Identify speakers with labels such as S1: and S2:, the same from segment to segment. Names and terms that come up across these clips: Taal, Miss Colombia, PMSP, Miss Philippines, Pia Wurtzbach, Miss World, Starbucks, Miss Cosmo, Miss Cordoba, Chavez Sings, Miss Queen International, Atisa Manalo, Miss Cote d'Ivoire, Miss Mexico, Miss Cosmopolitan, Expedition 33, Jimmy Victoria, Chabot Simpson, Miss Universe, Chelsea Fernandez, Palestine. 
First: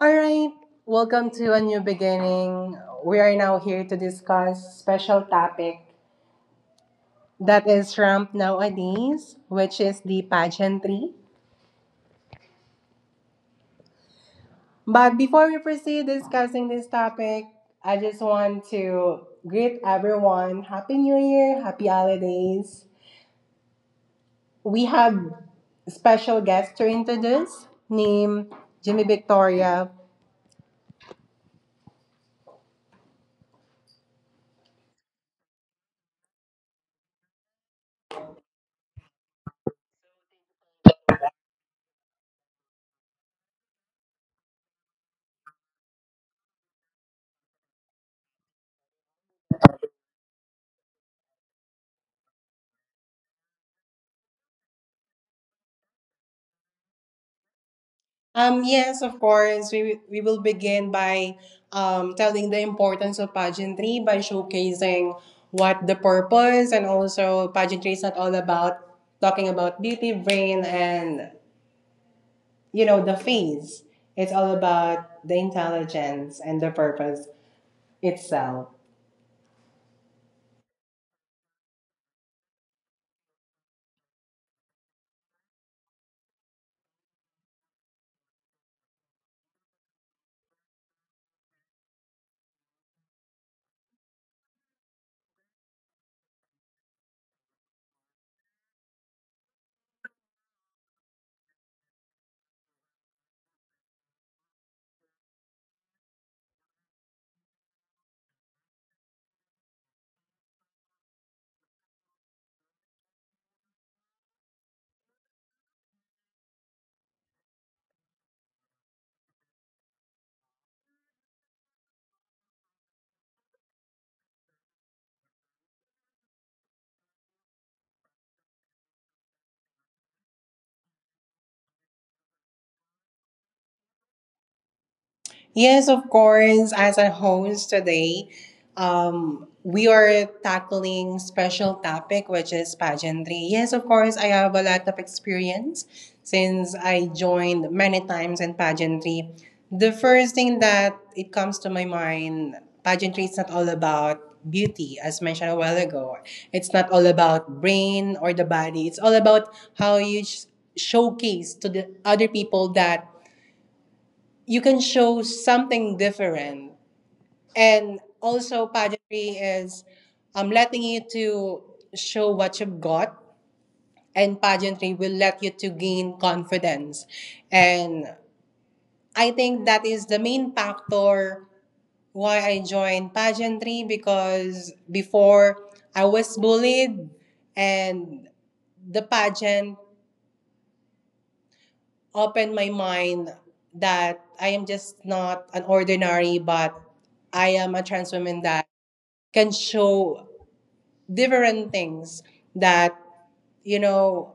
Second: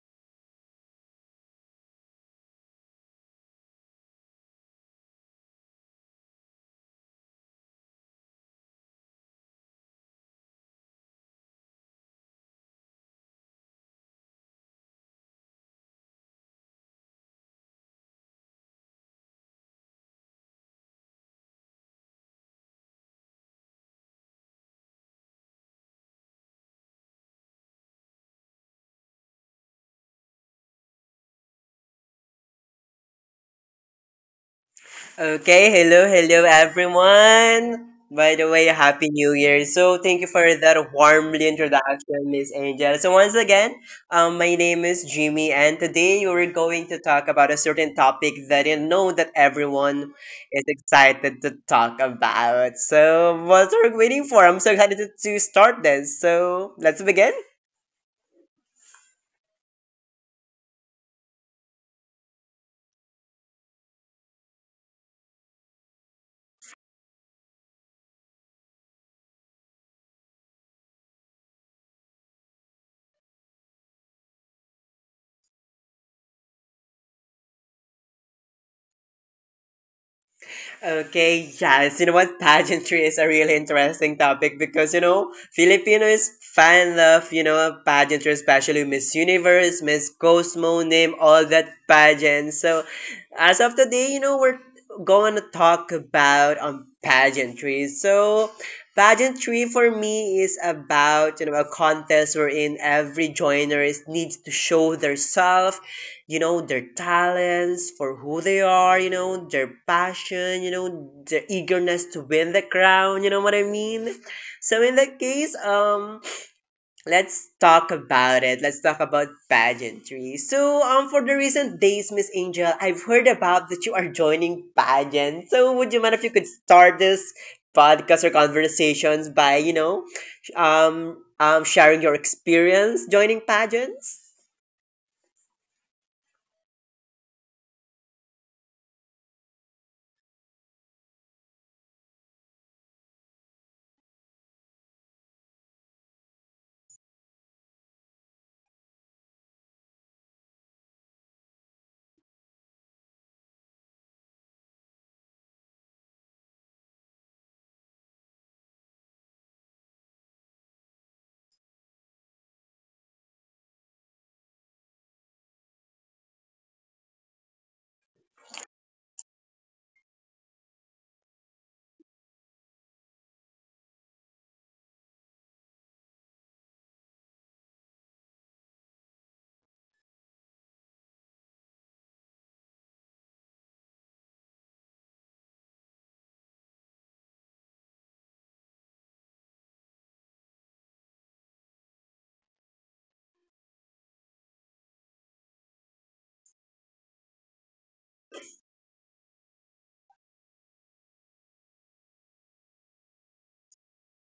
S1: All right, welcome to a new beginning. We are now here to discuss special topic that is ramped nowadays, which is the pageantry. But before we proceed discussing this topic, I just want to greet everyone. Happy New Year, happy holidays. We have special guest to introduce named Jimmy Victoria.
S2: Okay, hello, hello everyone. By the way, Happy New Year. So thank you for that warmly introduction, Miss Angel. So once again, my name is Jimmy, and today we're going to talk about a certain topic that I know that everyone is excited to talk about. So what are we waiting for? I'm so excited to start this. So let's begin.
S1: Yes, of course. We will begin by telling the importance of pageantry by showcasing what the purpose, and also pageantry is not all about talking about beauty, brain, and you know the face. It's all about the intelligence and the purpose itself.
S2: Okay, yes. You know what? Pageantry is a really interesting topic because, you know, Filipinos fan of, you know, pageantry, especially Miss Universe, Miss Cosmo, name all that pageant. So, as of today, you know, we're going to talk about pageantry. So, pageantry for me is about, you know, a contest wherein every joiner is- needs to show their you know their talents for who they are, you know, their passion, you know, their eagerness to win the crown, you know what I mean. So in that case, let's talk about it, let's talk about pageantry. So for the recent days, Miss Angel, I've heard about that you are joining pageant, so would you mind if you could start this podcast or conversations by you know sharing your experience joining pageants.
S1: Yes, of course. As a host today, we are tackling special topic which is pageantry. Yes, of course, I have a lot of experience since I joined many times in pageantry. The first thing that it comes to my mind, pageantry is not all about beauty as mentioned a while ago. It's not all about brain or the body. It's all about how you showcase to the other people that you can show something different. And also, pageantry is letting you to show what you've got, and pageantry will let you to gain confidence. And I think that is the main factor why I joined pageantry, because before I was bullied, and the pageant opened my mind that I am just not an ordinary, but I am a trans woman that can show different things that you know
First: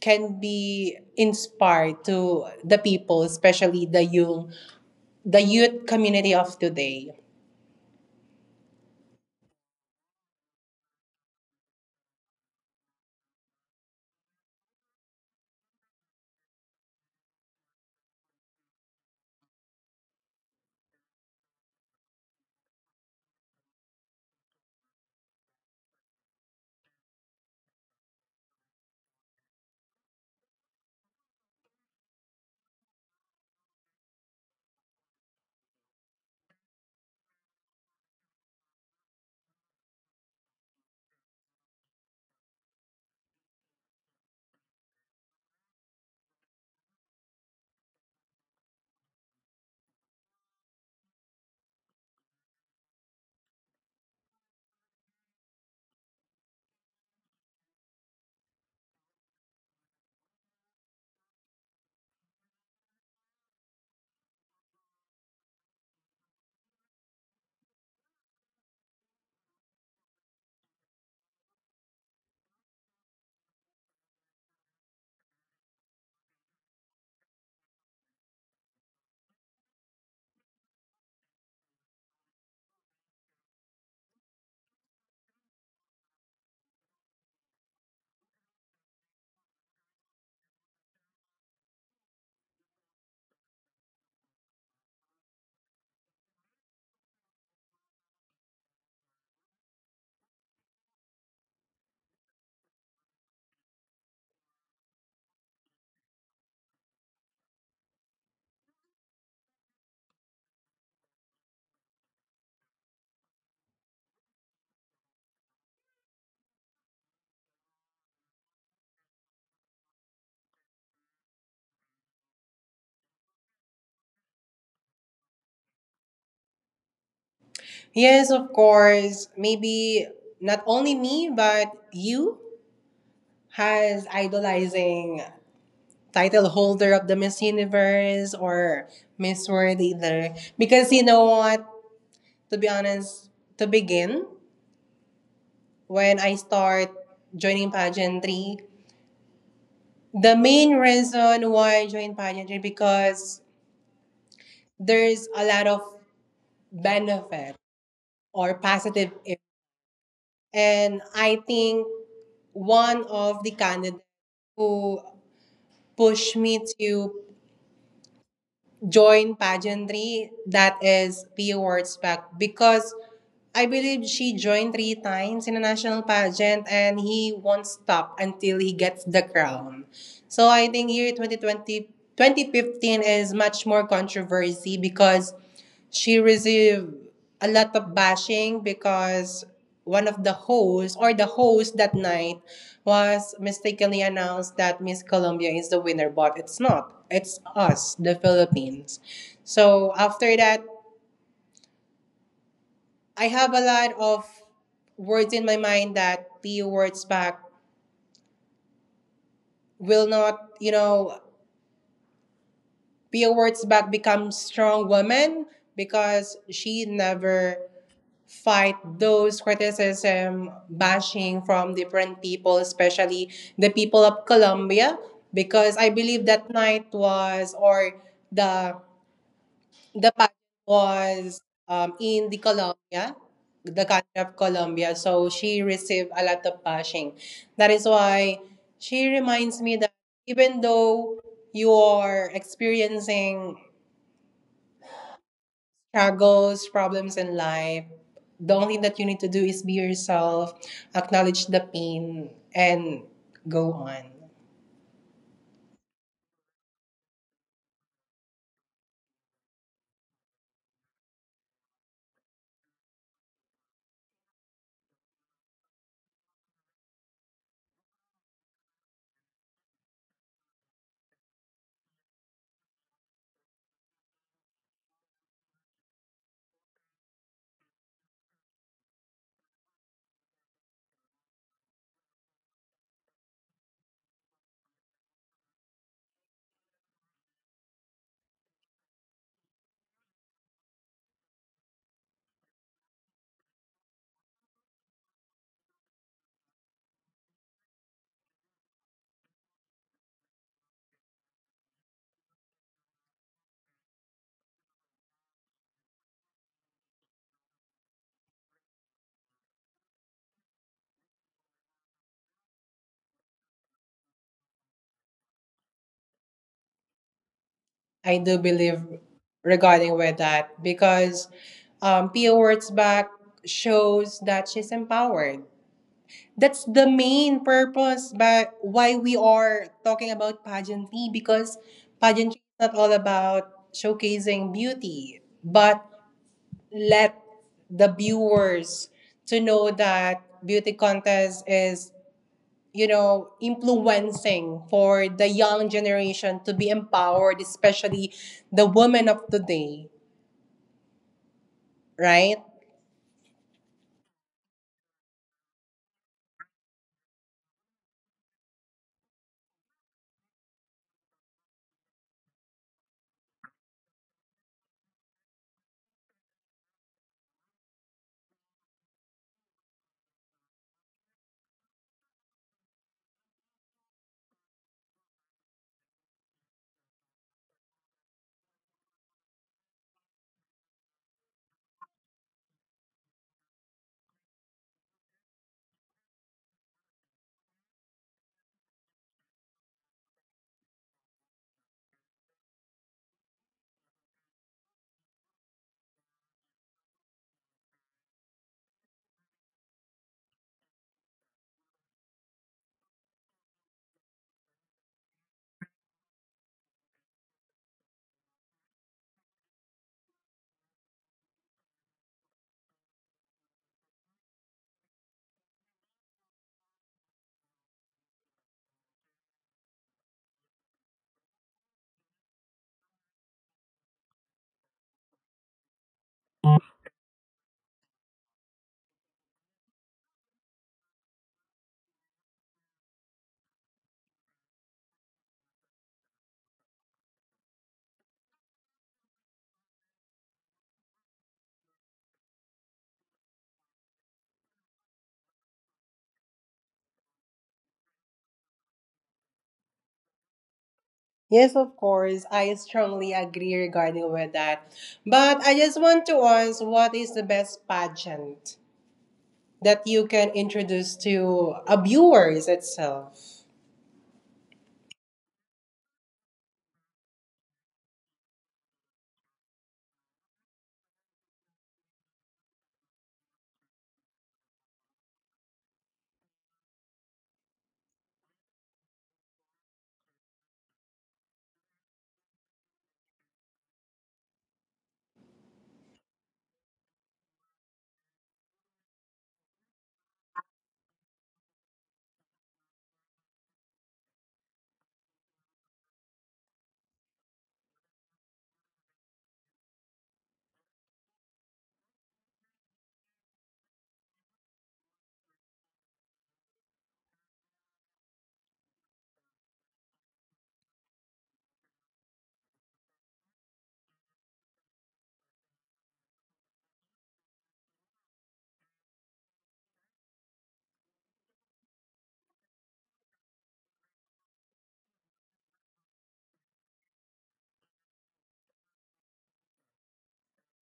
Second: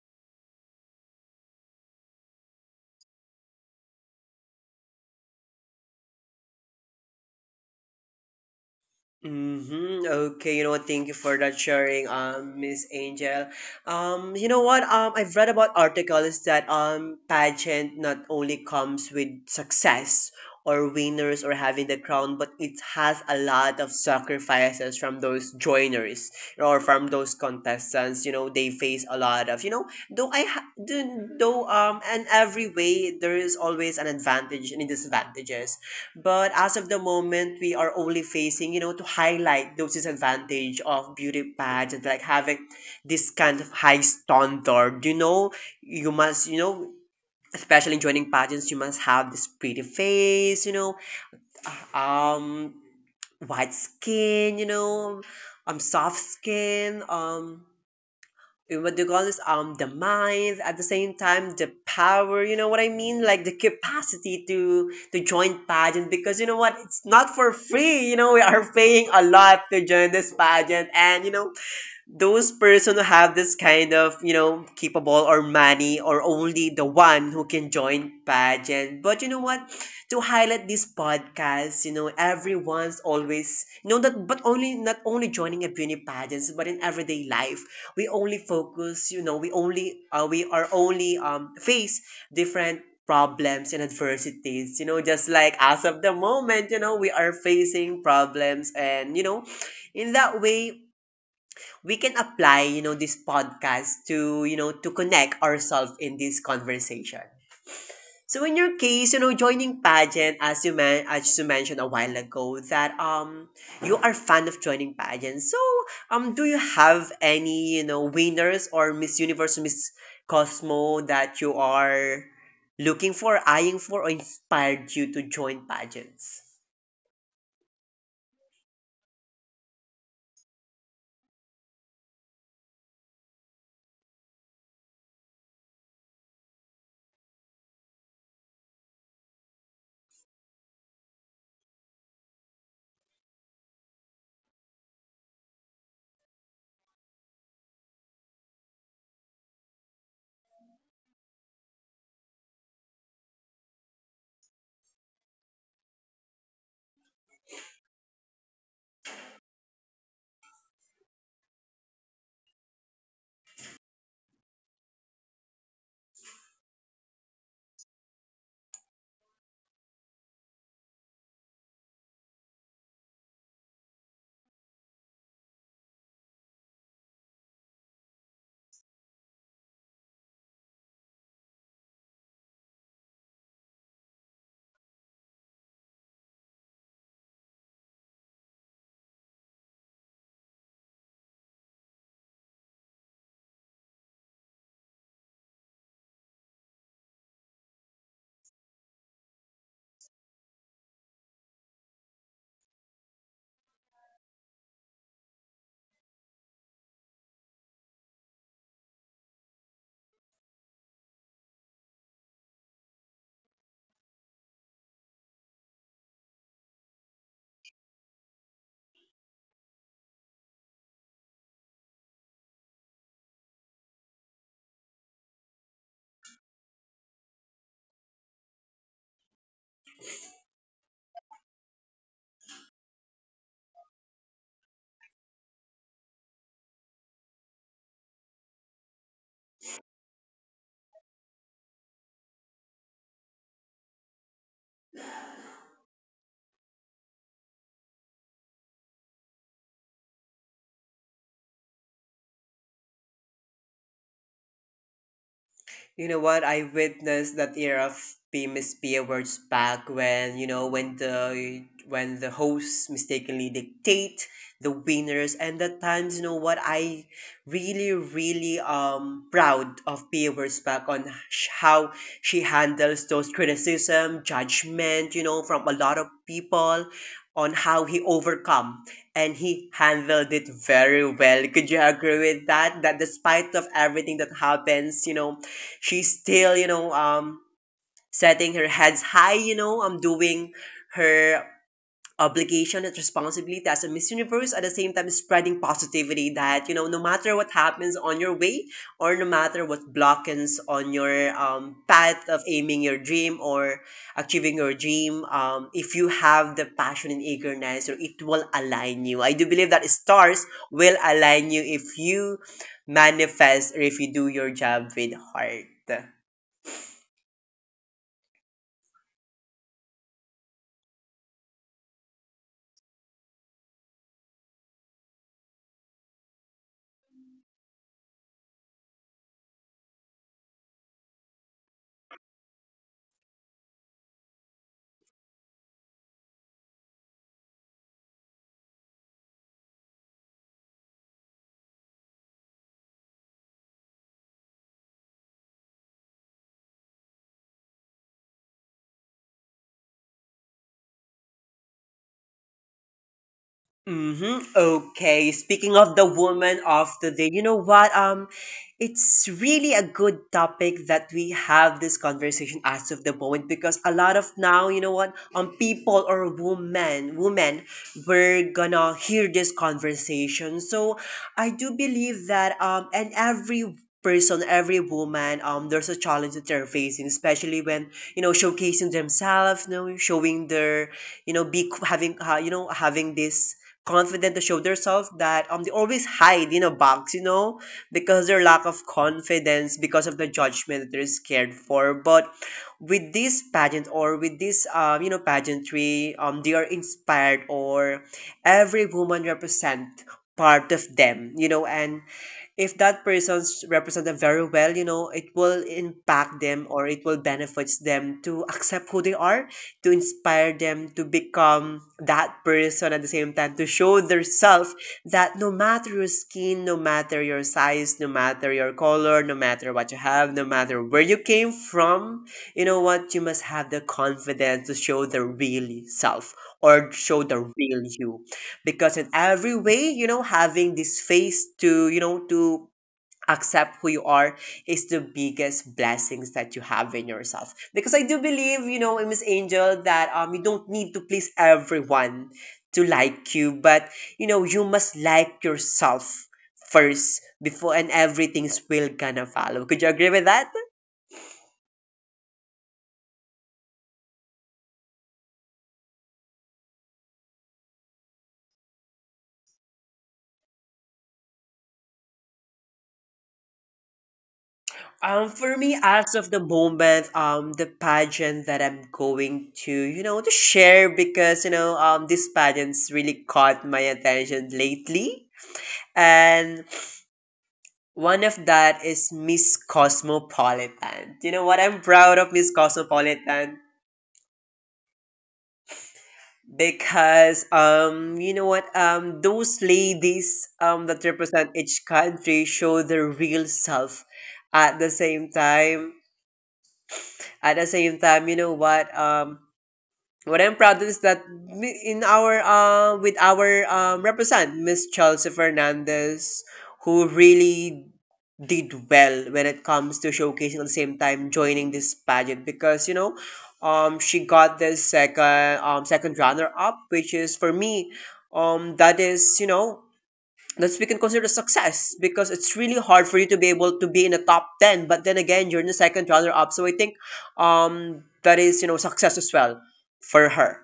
S1: can be inspired to the people, especially the youth community of today.
S2: Mm-hmm. Okay, you know what? Thank you for that sharing, Miss Angel. You know what? I've read about articles that pageant not only comes with success or winners or having the crown, but it has a lot of sacrifices from those joiners or from those contestants. You know, they face a lot of, you know, though I ha- do, though in every way there is always an advantage and a disadvantages, but as of the moment, we are only facing, you know, to highlight those disadvantage of beauty pageant, like having this kind of high standard. You know, you must, you know, especially joining pageants, you must have this pretty face, you know, um, white skin, you know, soft skin, what do you call this the mind at the same time the power, you know what I mean, like the capacity to join pageant, because you know what, it's not for free. You know, we are paying a lot to join this pageant, and you know those person who have this kind of, you know, capable or money or only the one who can join pageant. But you know what, to highlight this podcast, you know, everyone's always you know that, but only not only joining at beauty pageants but in everyday life, we only focus, you know, we only we are only face different problems and adversities, you know, just like as of the moment, you know, we are facing problems, and you know in that way we can apply, you know, this podcast to, you know, to connect ourselves in this conversation. So in your case, you know, joining pageant, as you men- as you mentioned a while ago, that you are fan of joining pageant. So do you have any, you know, winners or Miss Universe, Miss Cosmo that you are looking for, eyeing for, or inspired you to join pageants?
S1: Yes, of course. Maybe not only me but you has idolizing title holder of the Miss Universe or Miss World either, because you know what, to be honest, to begin, when I start joining pageantry, the main reason why I joined pageantry because there's a lot of benefit or positive impact. And I think one of the candidates who pushed me to join pageantry, that is P Awards back, because I believe she joined three times in a national pageant and he won't stop until he gets the crown. So I think year 2015 is much more controversy because she received a lot of bashing, because one of the hosts or the host that night was mistakenly announced that Miss Colombia is the winner, but it's not. It's us, the Philippines. So after that, I have a lot of words in my mind that P.O. Words back will not, you know, P.O. Words back become strong woman because she never fight those criticism bashing from different people, especially the people of Colombia, because I believe that night was or the The pageant was in the Colombia, the country of Colombia. So she received a lot of bashing. That is why she reminds me that even though you are experiencing struggles, problems in life, the only thing that you need to do is be yourself, acknowledge the pain, and go on.
S2: You know what? I witnessed that era of PMSP awards back when, you know, when the hosts mistakenly dictate the winners, and at times, you know what, I really proud of P awards back on sh- how she handles those criticism, judgment, you know, from a lot of people on how he overcome and he handled it very well. Could you agree with that? That despite of everything that happens, you know, she's still, you know, setting her heads high, you know, doing her obligation and responsibility as a Miss Universe, at the same time spreading positivity that, you know, no matter what happens on your way or no matter what blockings on your path of aiming your dream or achieving your dream, if you have the passion and eagerness, or it will align you. I do believe that stars will align you if you manifest or if you do your job with heart.
S1: I do believe regarding with that because Pia Wurtzbach shows that she's empowered. That's the main purpose but why we are talking about pageantry, because pageantry is not all about showcasing beauty, but let the viewers to know that beauty contest is influencing for the young generation to be empowered, especially the women of today, right?
S2: Mm-hmm. Okay. Speaking of the woman of today, you know what? It's really a good topic that we have this conversation as of the moment, because a lot of now, you know what, people or women, we're gonna hear this conversation. So I do believe that and every person, every woman, there's a challenge that they're facing, especially when you know showcasing themselves, you know, showing their, you know, be having, you know, having this confident to show themselves that they always hide in a box, you know, because their lack of confidence, because of the judgment that they're scared for. But with this pageant or with this you know pageantry, they are inspired, or every woman represent part of them, you know, and if that person's represented very well, you know, it will impact them or it will benefits them to accept who they are, to inspire them to become that person at the same time, to show their self that no matter your skin, no matter your size, no matter your color, no matter what you have, no matter where you came from, you know what, you must have the confidence to show the real self or show the real you, because in every way, you know, having this face to, you know, to accept who you are is the biggest blessings that you have in yourself. Because I do believe, you know, Miss Angel, that you don't need to please everyone to like you, but you know you must like yourself first, before and everything's will gonna follow. Could you agree with that?
S1: Yes, of course. I strongly agree regarding with that. But I just want to ask, what is the best pageant that you can introduce to a viewers itself?
S2: For me, as of the moment, the pageant that I'm going to, you know, to share, because you know, this pageant's really caught my attention lately, and one of that is Miss Cosmopolitan. You know what? I'm proud of Miss Cosmopolitan, because you know what those ladies that represent each country show their real self at the same time at the same time you know what I'm proud of is that mi- in our with our represent Miss Chelsea Fernandez, who really did well when it comes to showcasing, at the same time joining this pageant, because you know, she got this second runner up, which is for me, that is, you know, that's we can consider success, because it's really hard for you to be able to be in the top 10, but then again you're in the second runner up, so I think that is, you know, success as well for her.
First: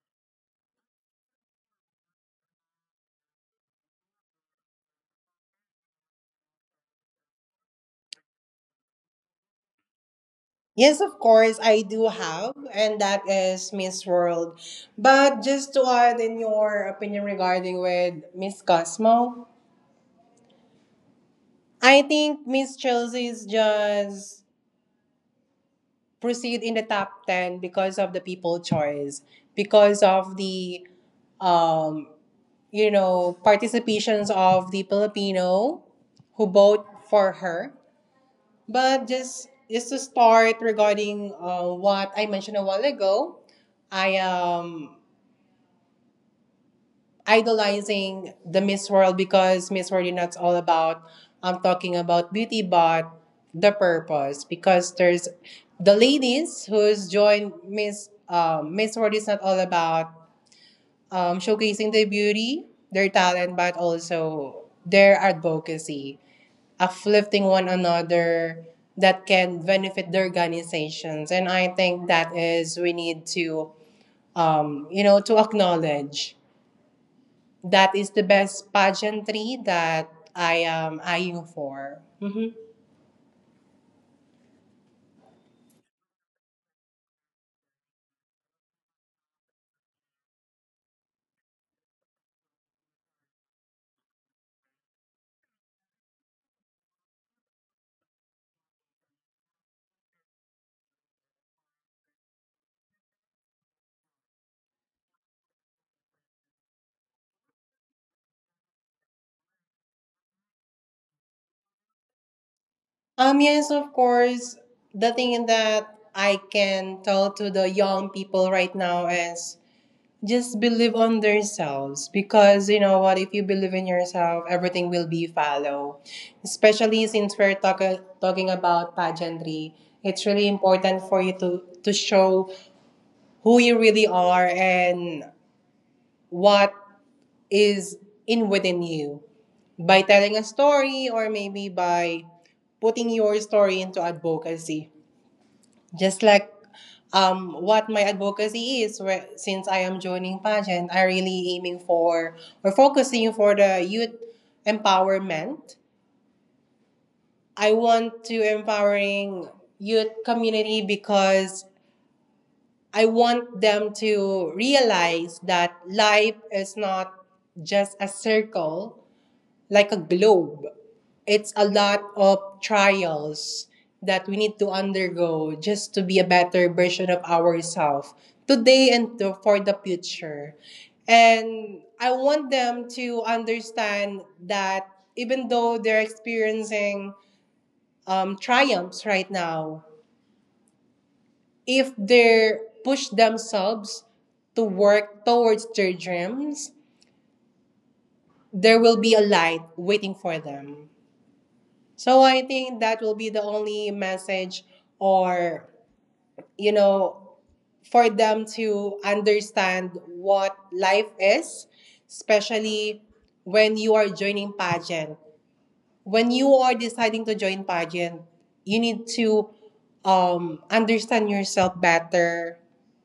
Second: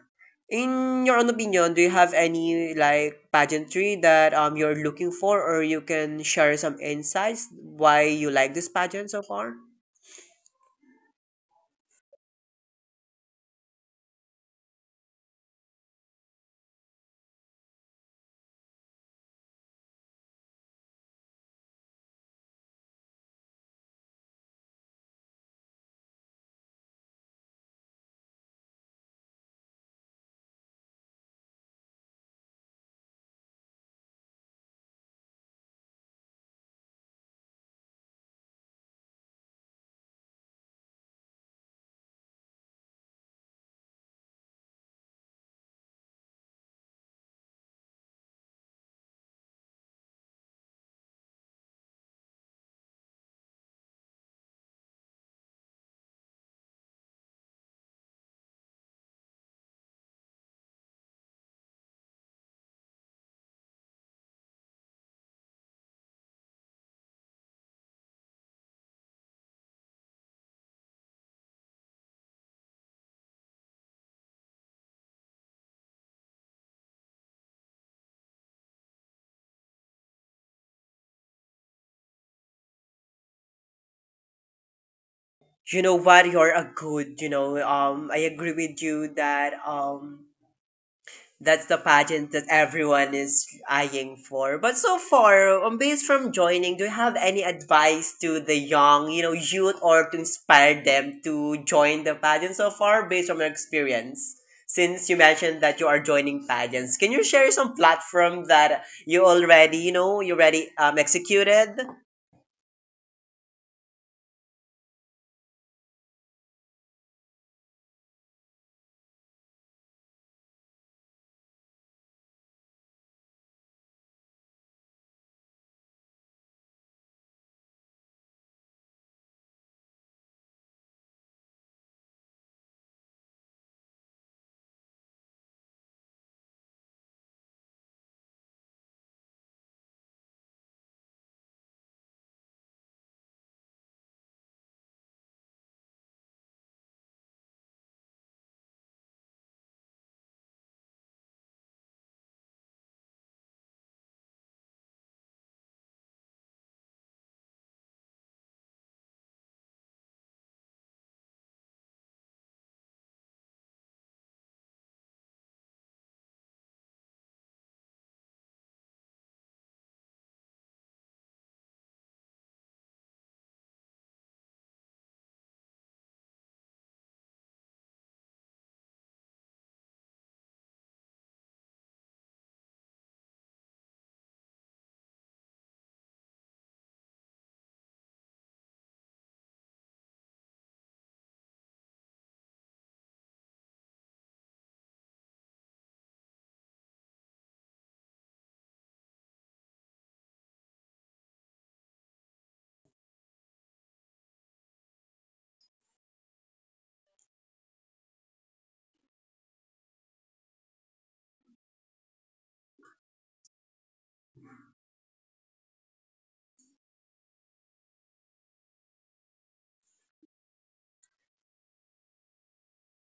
S2: In your own opinion, do you have any like pageantry that you're looking for, or you can share some insights why you like this pageant so far?
S1: Yes, of course, I do have, and that is Miss World. But just to add in your opinion regarding with Miss Cosmo, I think Miss Chelsea's just proceed in the top 10 because of the people choice, because of the, um, participations of the Filipino who vote for her. But just to start regarding what I mentioned a while ago, I idolizing the Miss World because Miss World is not all about talking about beauty but the purpose, because there's the ladies who's joined Miss World is not all about showcasing their beauty, their talent, but also their advocacy, uplifting one another that can benefit the organizations. And I think that is we need to to acknowledge that is the best pageantry that I am eyeing for. Mhm.
S2: You know what? You're a good. You know, I agree with you that that's the pageant that everyone is eyeing for. But so far, based from joining, do you have any advice to the young, you know, youth, or to inspire them to join the pageant so far based on your experience? Since you mentioned that you are joining pageants, can you share some platform that you already, you know, you already executed?
S1: Yes, of course. The thing that I can tell to the young people right now is just believe on themselves, because you know what, if you believe in yourself everything will be follow, especially since we're talking about pageantry. It's really important for you to show who you really are and what is in within you by telling a story or maybe by putting your story into advocacy. Just like what my advocacy is, where, since I am joining pageant, I really aiming for or focusing for the youth empowerment. I want to empowering youth community because I want them to realize that life is not just a circle like a globe. It's a lot of trials that we need to undergo just to be a better version of ourselves today and for the future. And I want them to understand that even though they're experiencing triumphs right now, if they push themselves to work towards their dreams, there will be a light waiting for them. So I think that will be the only message, or, you know, for them to understand what life is, especially when you are joining pageant. When you are deciding to join pageant, you need to understand yourself better,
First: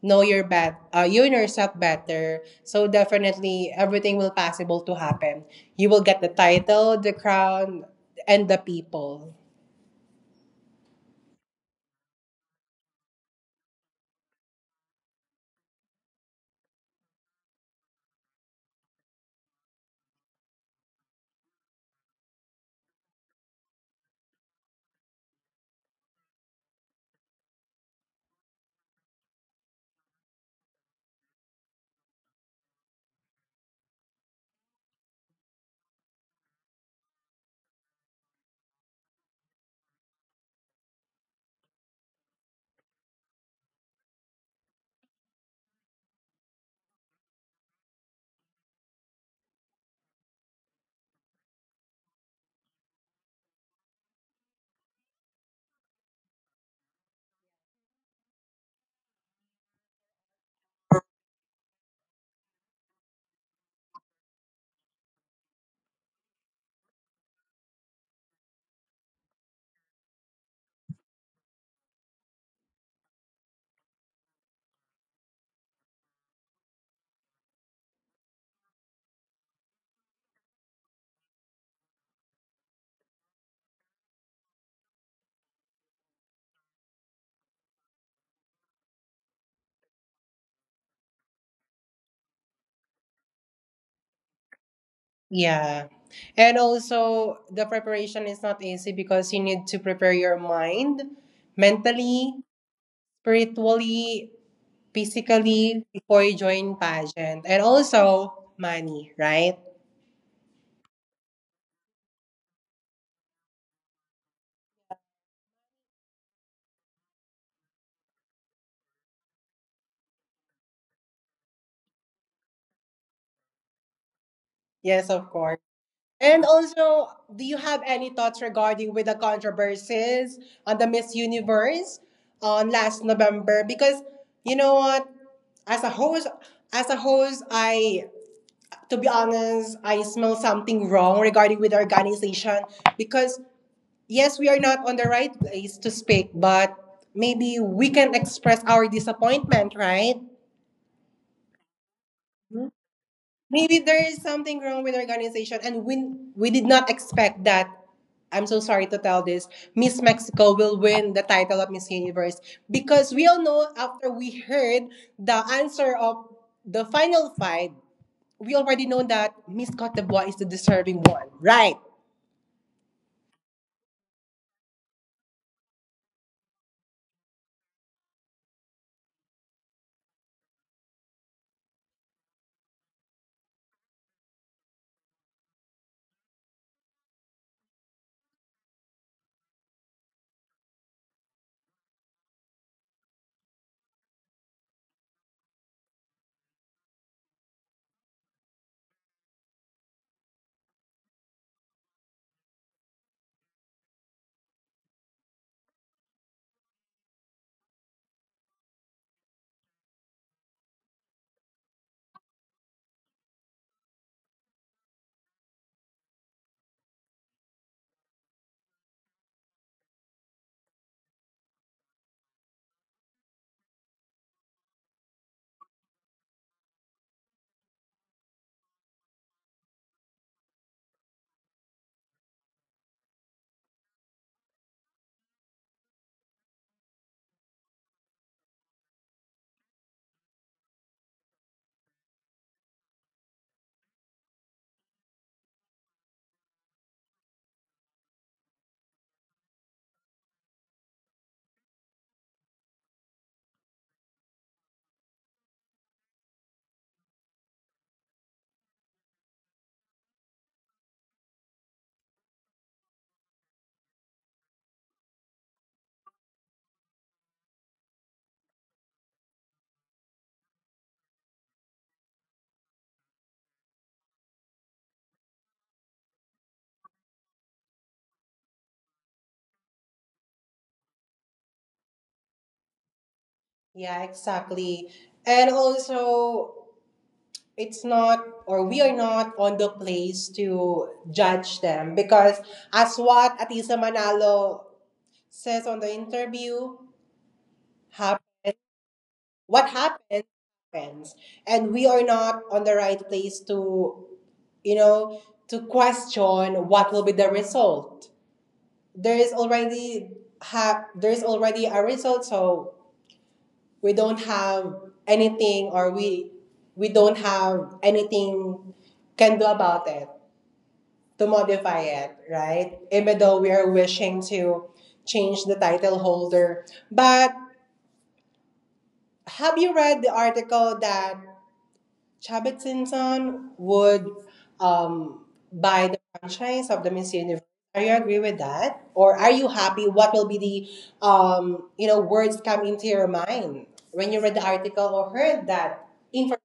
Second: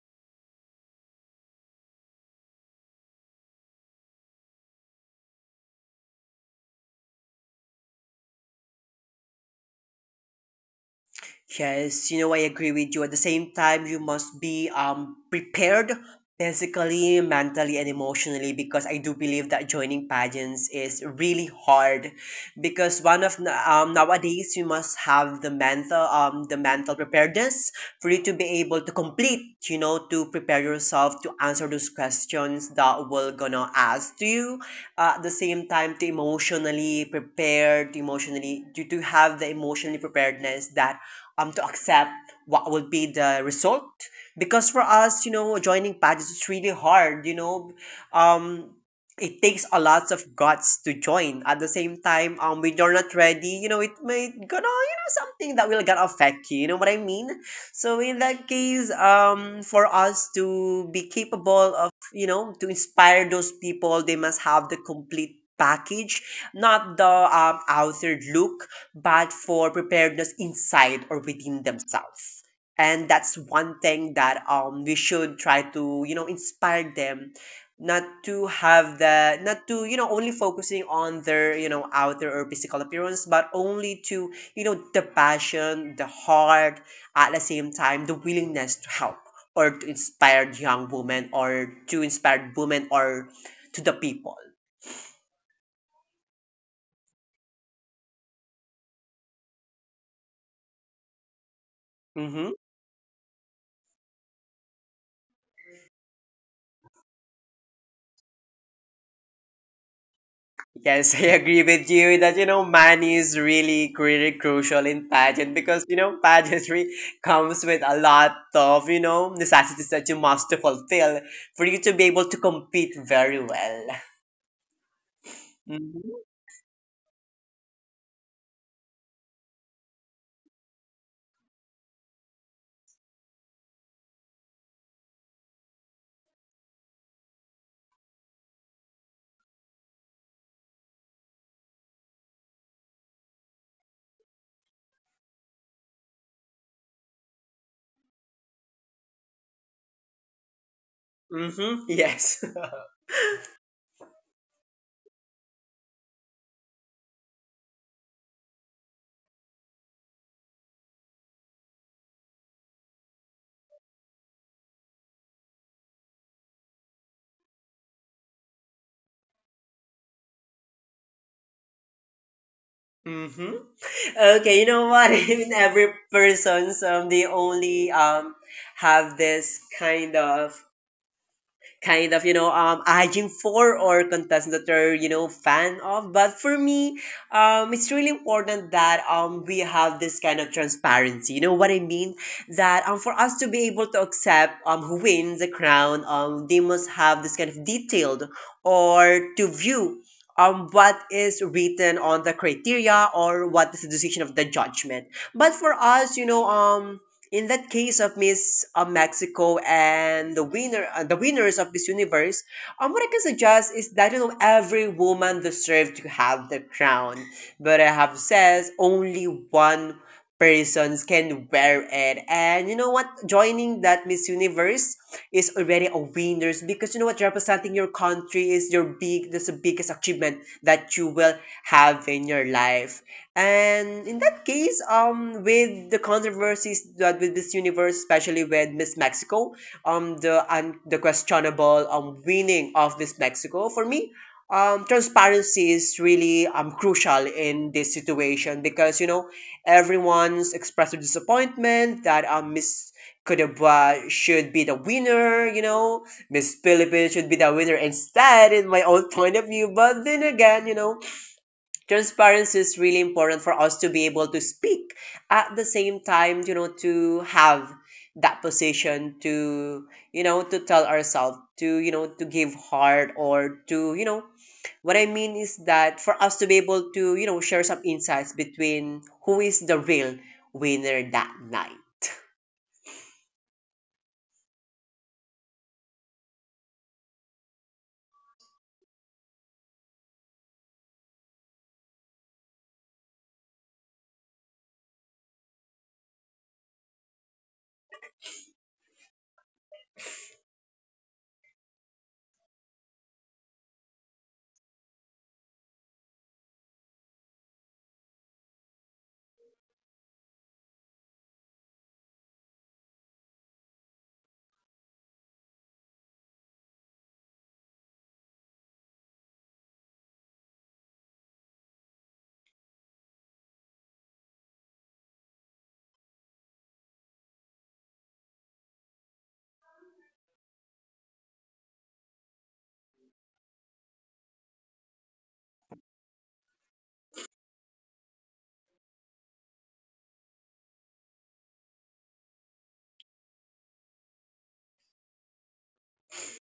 S1: know you know yourself better. So definitely everything will possible to happen. You will get the title, the crown, and the people.
S2: Yes, you know, I agree with you. At the same time, you must be prepared physically, mentally, and emotionally, because I do believe that joining pageants is really hard, because one of the- nowadays you must have the mental preparedness for you to be able to complete, you know, to prepare yourself to answer those questions that will gonna ask to you. At the same time, to emotionally prepared, to have the emotionally preparedness that to accept what would be the result. Because for us, you know, joining pageants is really hard. You know, um, it takes a lot of guts to join. At the same time, when you're not ready, you know, it might gonna, you know, something that will gonna affect you. You know what I mean? So in that case, for us to be capable of, you know, to inspire those people, they must have the complete package, not the outer look, but for preparedness inside or within themselves. And that's one thing that we should try to, you know, inspire them not to have the not to, you know, only focusing on their, you know, outer or physical appearance, but only to, you know, the passion, the heart, at the same time, the willingness to help or to inspire young women or to inspire women or to the people.
S1: Yeah. And also, the preparation is not easy because you need to prepare your mind mentally, spiritually, physically before you join pageant. And also, money, right?
S2: Yes, I agree with you that you know man is really crucial in pageant because you know pageantry comes with a lot of you know necessities that you must fulfill for you to be able to compete very well.
S1: Yes, of course.
S2: Mm-hmm.
S1: And also, do you have any thoughts regarding with the controversies on the Miss Universe on last November? Because you know what, as a host, as a host, I to be honest, I smell something wrong regarding with the organization, because yes, we are not on the right place to speak, but maybe we can express our disappointment, right?
S2: Mm-hmm. Yes.
S1: Maybe there is something wrong with the organization and we did not expect that. I'm so sorry to tell this. Miss Mexico will win the title of Miss Universe because we all know, after we heard the answer of the final fight, we already know that Miss Cote d'Ivoire is the deserving one, right?
S2: Mm-hmm. Okay, you know what? Even every person's they only have this kind of you know aging for or contestants that are you know fan of, but for me, it's really important that we have this kind of transparency, you know what I mean, that for us to be able to accept who wins the crown, they must have this kind of detailed or to view what is written on the criteria or what is the decision of the judgment. But for us, you know, in that case of Miss Mexico and the winner, the winners of Miss Universe, what I can suggest is that you know every woman deserves to have the crown, but I have says only one persons can wear it, and you know what? Joining that Miss Universe is already a winners because you know what? Representing your country is your big, that's the biggest achievement that you will have in your life. And in that case, with the controversies that with this universe, especially with Miss Mexico, the questionable winning of Miss Mexico, for me, transparency is really crucial in this situation because you know everyone's expressed disappointment that Miss Cordoba should be the winner. You know, Miss Philippines should be the winner instead, in my own point of view. But then again, you know, transparency is really important for us to be able to speak, at the same time you know to have that position to, you know, to tell ourselves to, you know, to give heart, or to, you know, what I mean is that for us to be able to, you know, share some insights between who is the real winner that night.
S1: Yeah, exactly. And also, it's not, or we are not on the place to judge them because, as what Atisa Manalo says on the interview, happens, what happens, happens. And we are not on the right place to, you know, to question what will be the result. There is already, there's already a result, so we don't have anything, or we don't have anything can do about it to modify it, right? Even though we are wishing to change the title holder. But have you read the article that Chabot Simpson would um, buy the franchise of the Miss Universe? Are you agree with that? Or are you happy? What will be the words come into your mind when you read the article or heard that information?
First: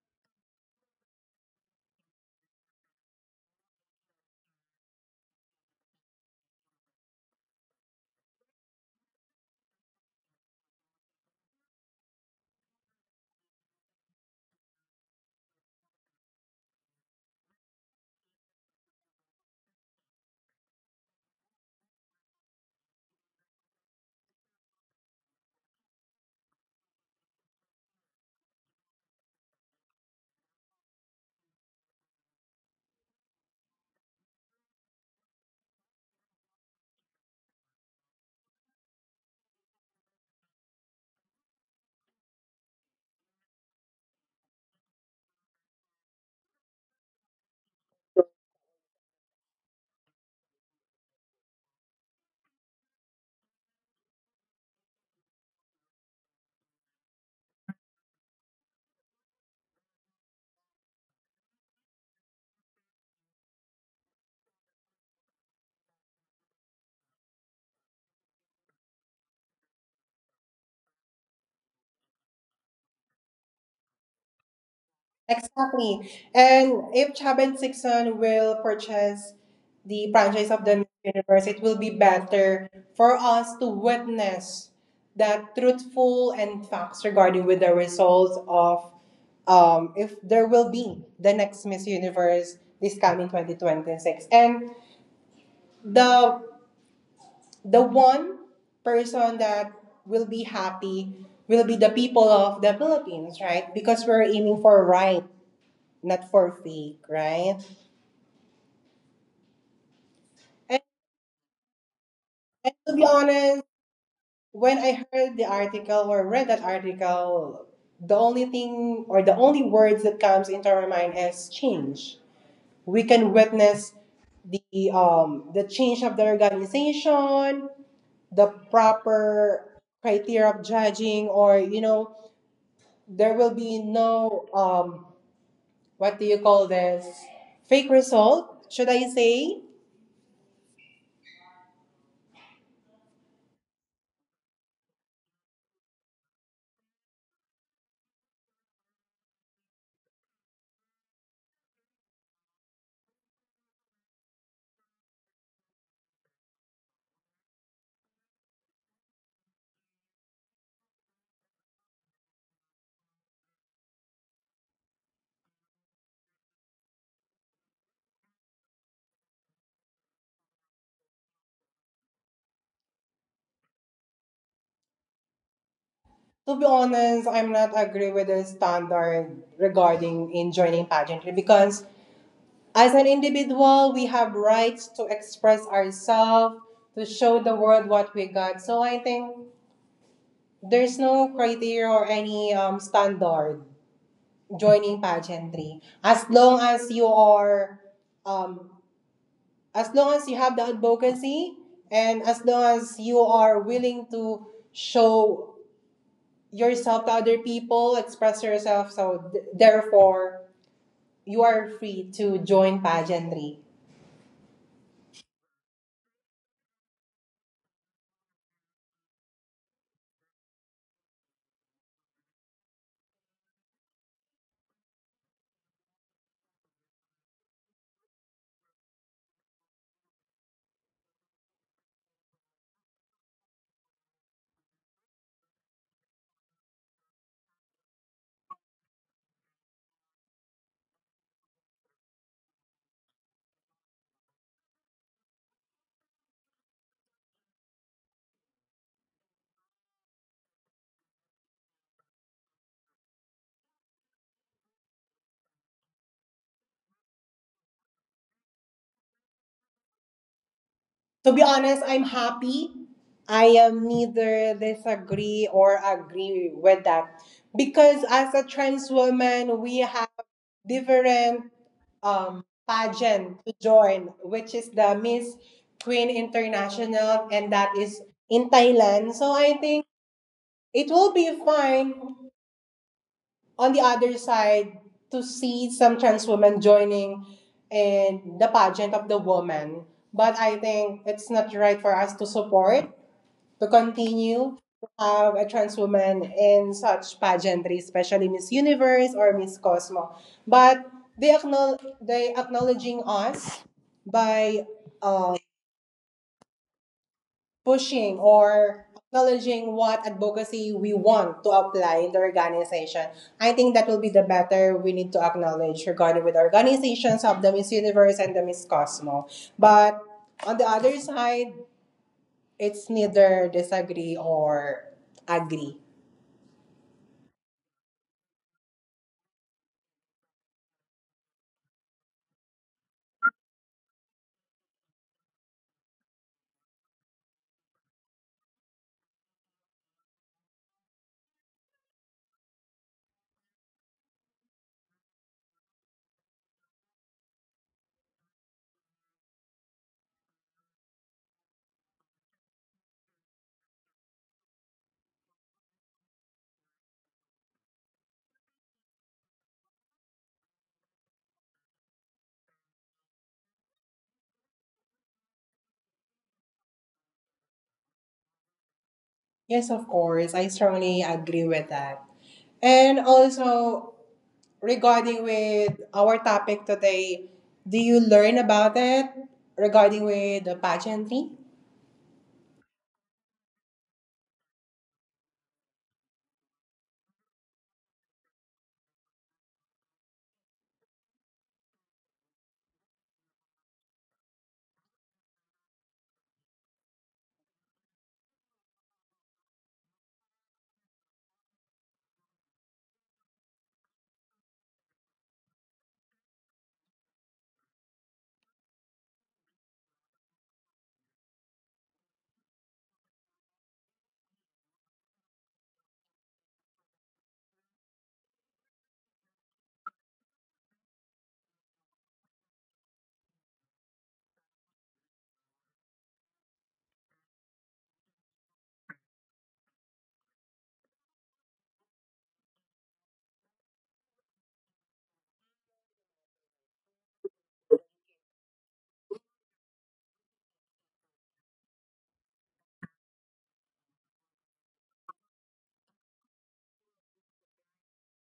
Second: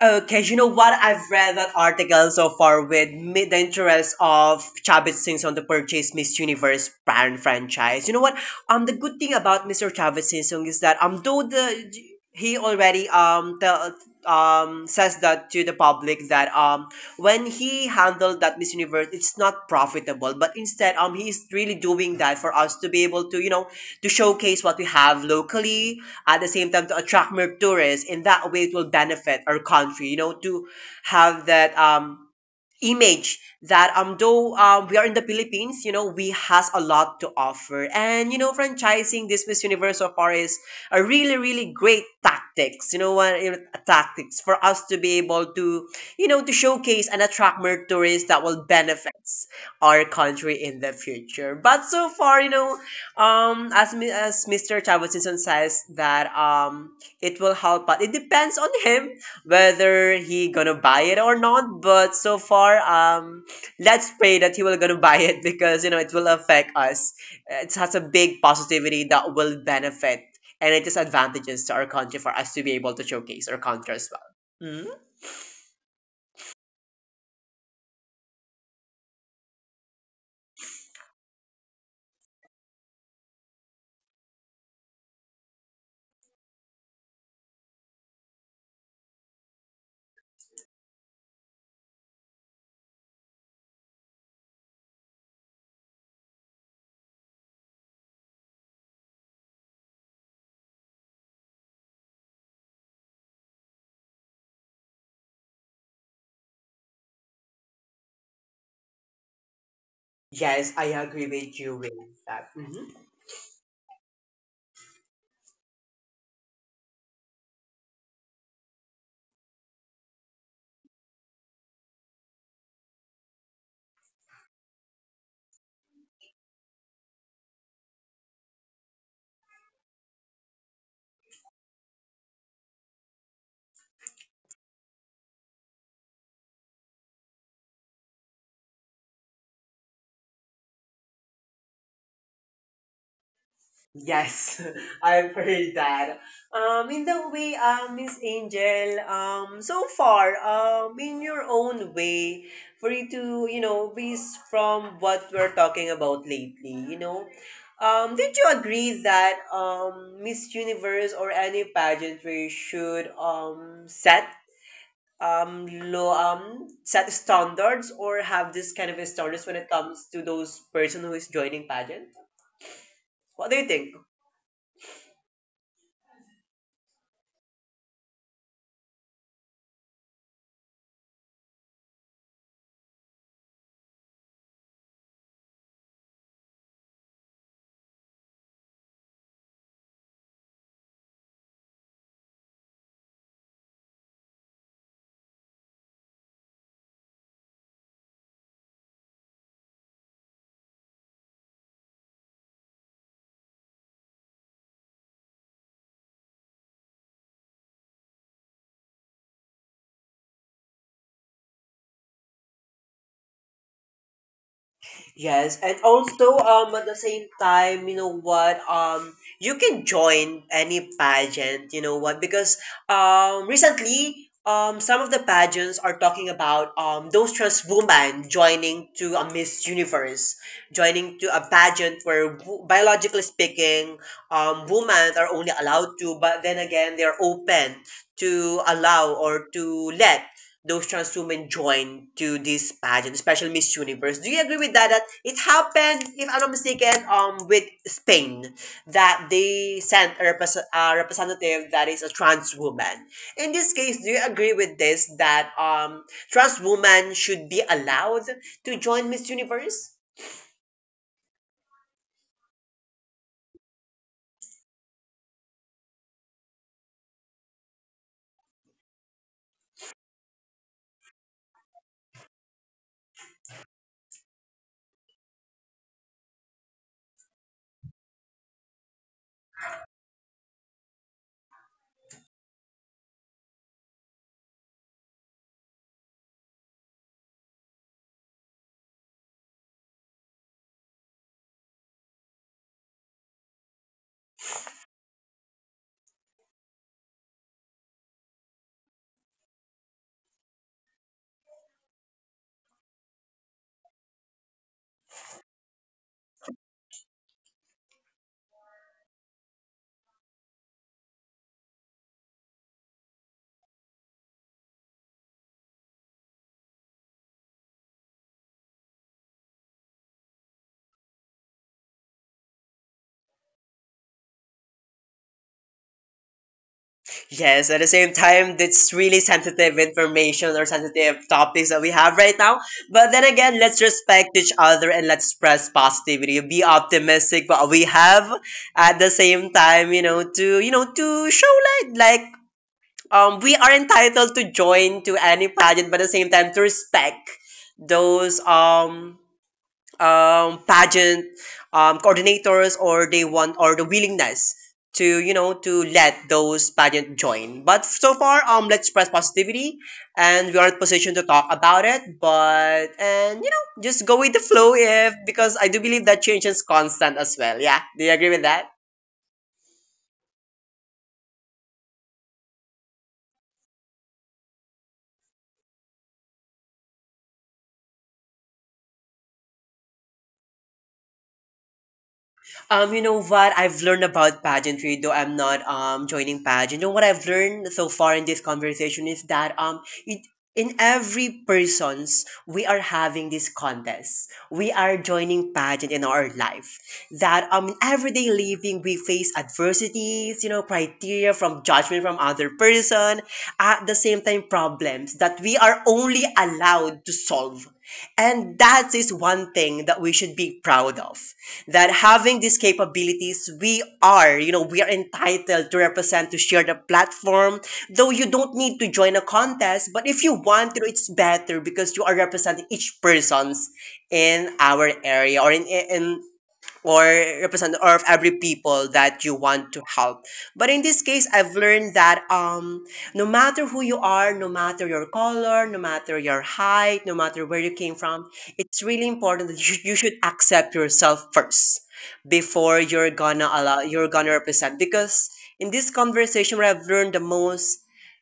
S2: Okay, you know what? I've read that article so far with the interest of Chavez Sings on the purchase Miss Universe brand franchise. You know what? The good thing about Mr. Chavez Singsong is that though the he already tell, says that to the public that when he handled that Miss Universe, it's not profitable, but instead he's really doing that for us to be able to you know to showcase what we have locally at the same time to attract more tourists. In that way, it will benefit our country, you know, to have that image that though we are in the Philippines. You know, we has a lot to offer. And you know, franchising this Miss Universe so far is a really great tactics. You know what, you know, tactics for us to be able to, you know, to showcase and attract more tourists that will benefits our country in the future. But so far, you know, as Mr. Chavisison says that it will help, but it depends on him whether he gonna buy it or not. But so far, let's pray that he will gonna buy it because you know it will affect us. It has a big positivity that will benefit, and it is advantages to our country for us to be able to showcase our country as well. Mhm.
S1: Exactly. And if Chaben Sixon will purchase the franchise of the Miss Universe, it will be better for us to witness that truthful and facts regarding with the results of, if there will be the next Miss Universe this coming 2026. And the the one person that will be happy will be the people of the Philippines, right? Because we're aiming for right, not for fake, right?
S2: Yes,
S1: And,
S2: I agree with you with that.
S1: and
S2: Mhm.
S1: to be honest, when I heard the article or read that article, the only thing or the only words that comes into our mind is change. We can witness the change of the organization, the proper criteria of judging, or there will be no what do you call this, fake result? Should I say?
S2: Yes, I've heard that. In the way, Miss Angel, so far, in your own way, for you to, you know, based from what we're talking about lately, you know, did you agree that Miss Universe or any pageantry should set low set standards or have this kind of standards when it comes to those person who is joining pageant? What do you think?
S1: To be honest, I'm not agree with the standard regarding in joining pageantry, because as an individual, we have rights to express ourselves, to show the world what we got. So I think there's no criteria or any standard joining pageantry. Um, as long as you have the advocacy, and as long as you are willing to show yourself to other people, express yourself. So therefore, you are free to join pageantry.
S2: Yes, and also at the same time, you know what, you can join any pageant, you know what, because recently some of the pageants are talking about those trans women joining to a Miss Universe, joining to a pageant where biologically speaking, women are only allowed to, but then again they are open to allow or to let those trans women join to this pageant, especially Miss Universe. Do you agree with that? That it happened, if I'm not mistaken, with Spain, that they sent a representative that is a trans woman. In this case, do you agree with this that trans women should be allowed to join Miss Universe?
S1: To be honest, I'm happy. I am neither disagree or agree with that because as a trans woman, we have different pageant to join, which is the Miss Queen International, and that is in Thailand. So I think it will be fine on the other side, to see some trans women joining in the pageant of the woman. But I think it's not right for us to support, to continue to have a trans woman in such pageantry, especially Miss Universe or Miss Cosmo. But they acknowledging us by uh, pushing or acknowledging what advocacy we want to apply in the organization. I think that will be the better we need to acknowledge regarding with organizations of the Miss Universe and the Miss Cosmo. But on the other side, it's neither disagree or agree.
S2: Yes, at the same time, it's really sensitive information or sensitive topics that we have right now. But then again, let's respect each other and let's spread positivity. Be optimistic, but we have at the same time, you know, to, you know, to show light. Like we are entitled to join to any pageant, but at the same time to respect those pageant coordinators or they want or the willingness to, you know, to let those pageant join. But so far, let's spread positivity, and we are in position to talk about it. But and you know just go with the flow if because I do believe that change is constant as well. Yeah, do you agree with that?
S1: Yes, of course, I strongly agree with that. And also regarding with our topic today, do you learn about it regarding with the pageantry?
S2: You know what I've learned about pageantry, though I'm not joining pageant. You know what I've learned so far in this conversation is that it in every person's we are having this contest. We are joining pageant in our life. That in everyday living we face adversities, you know, criteria from judgment from other person, at the same time problems that we are only allowed to solve. And that is one thing that we should be proud of, that having these capabilities, we are, you know, we are entitled to represent, to share the platform. Though you don't need to join a contest, but if you want to, it's better because you are representing each person's in our area, or in, or represent or of every people that you want to help. But in this case, I've learned that no matter who you are, no matter your color, no matter your height, no matter where you came from, it's really important that you should accept yourself first before you're gonna allow you're gonna represent. Because in this conversation what I've learned the most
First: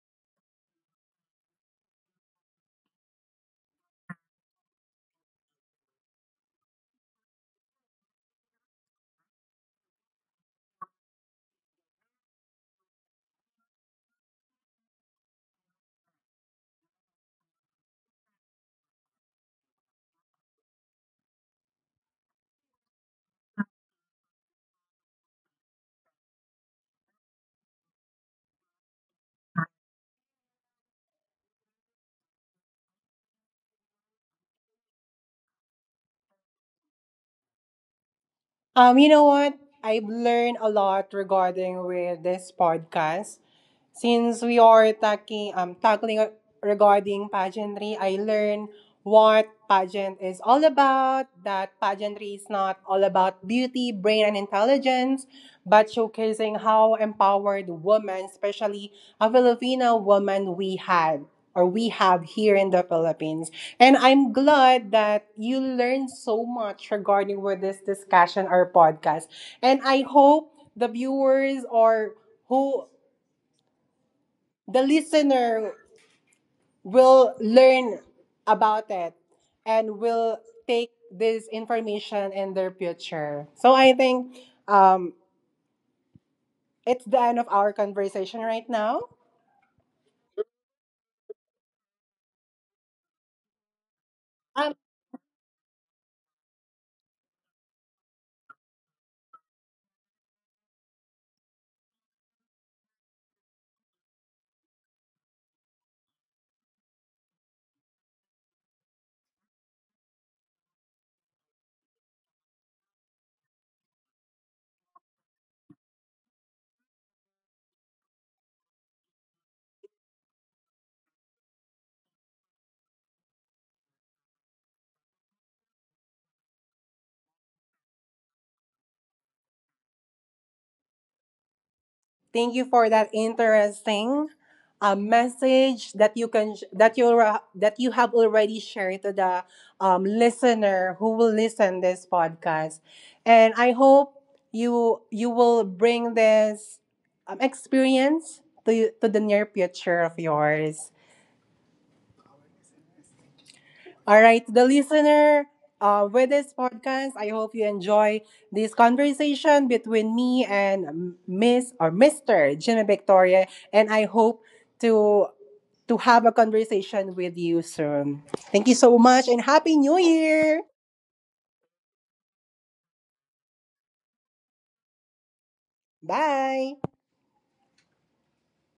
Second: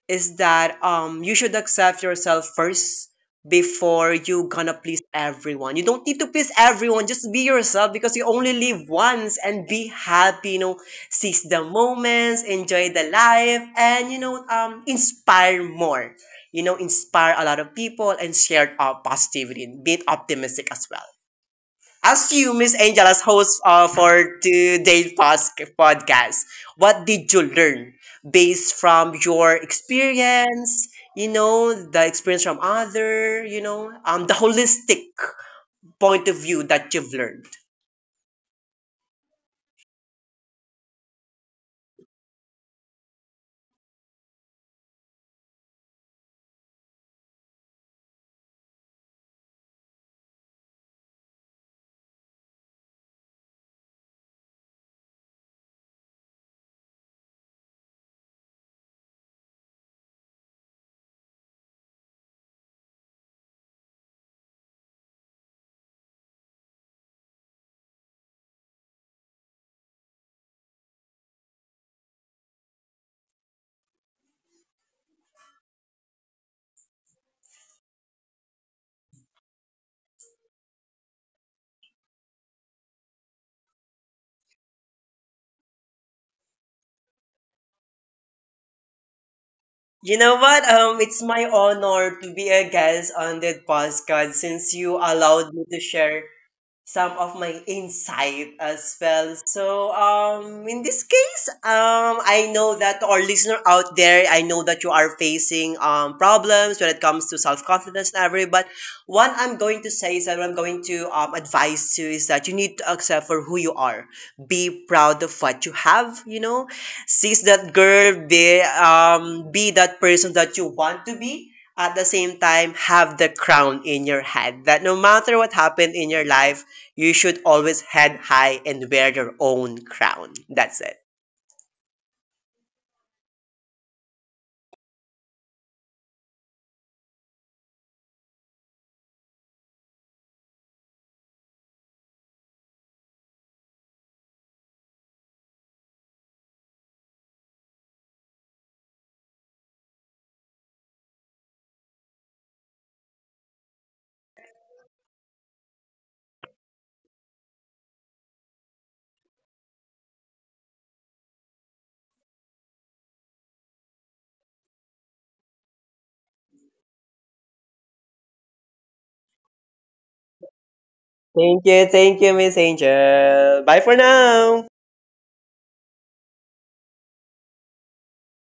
S2: is that you should accept yourself first before you gonna please everyone. You don't need to please everyone. Just be yourself because you only live once and be happy, you know. Seize the moments, enjoy the life, and you know, inspire more. You know, inspire a lot of people and share our positivity. Be optimistic as well. As you, Miss Angel, as host for today's podcast, what did you learn based from your experience? You know, the experience from other, you know, the holistic point of view that you've learned.
S1: You know what? I've learned a lot regarding with this podcast. Since we are tackling tackling regarding pageantry, I learned what pageant is all about. That pageantry is not all about beauty, brain, and intelligence, but showcasing how empowered women, especially a Filipino woman, we had or we have here in the Philippines. And I'm glad that you learned so much regarding with this discussion or podcast. And I hope the viewers, or who the listener, will learn about it and will take this information in their future. So I think um, it's the end of our conversation right now.
S2: You know what? It's my honor to be a guest on that podcast since you allowed me to share some of my insight as well. So, in this case, I know that our listener out there, I know that you are facing problems when it comes to self confidence and everything. But what I'm going to say is that what I'm going to advise you is that you need to accept for who you are. Be proud of what you have. You know, seize that girl. Be that person that you want to be at the same time have the crown in your head that no matter what happened in your life you should always head high and wear your own crown. That's it.
S1: Thank you for that interesting message that you can sh- that you ra- that you have already shared to the listener who will listen this podcast, and I hope you will bring this experience to the near future of yours. All right, the listener, with this podcast, I hope you enjoy this conversation between me and Miss or Mr. Jimmy Victoria, and I hope to to have a conversation with you soon. Thank you so much, and happy New Year!
S2: Thank you, Miss Angel. Bye for now.
S1: Bye.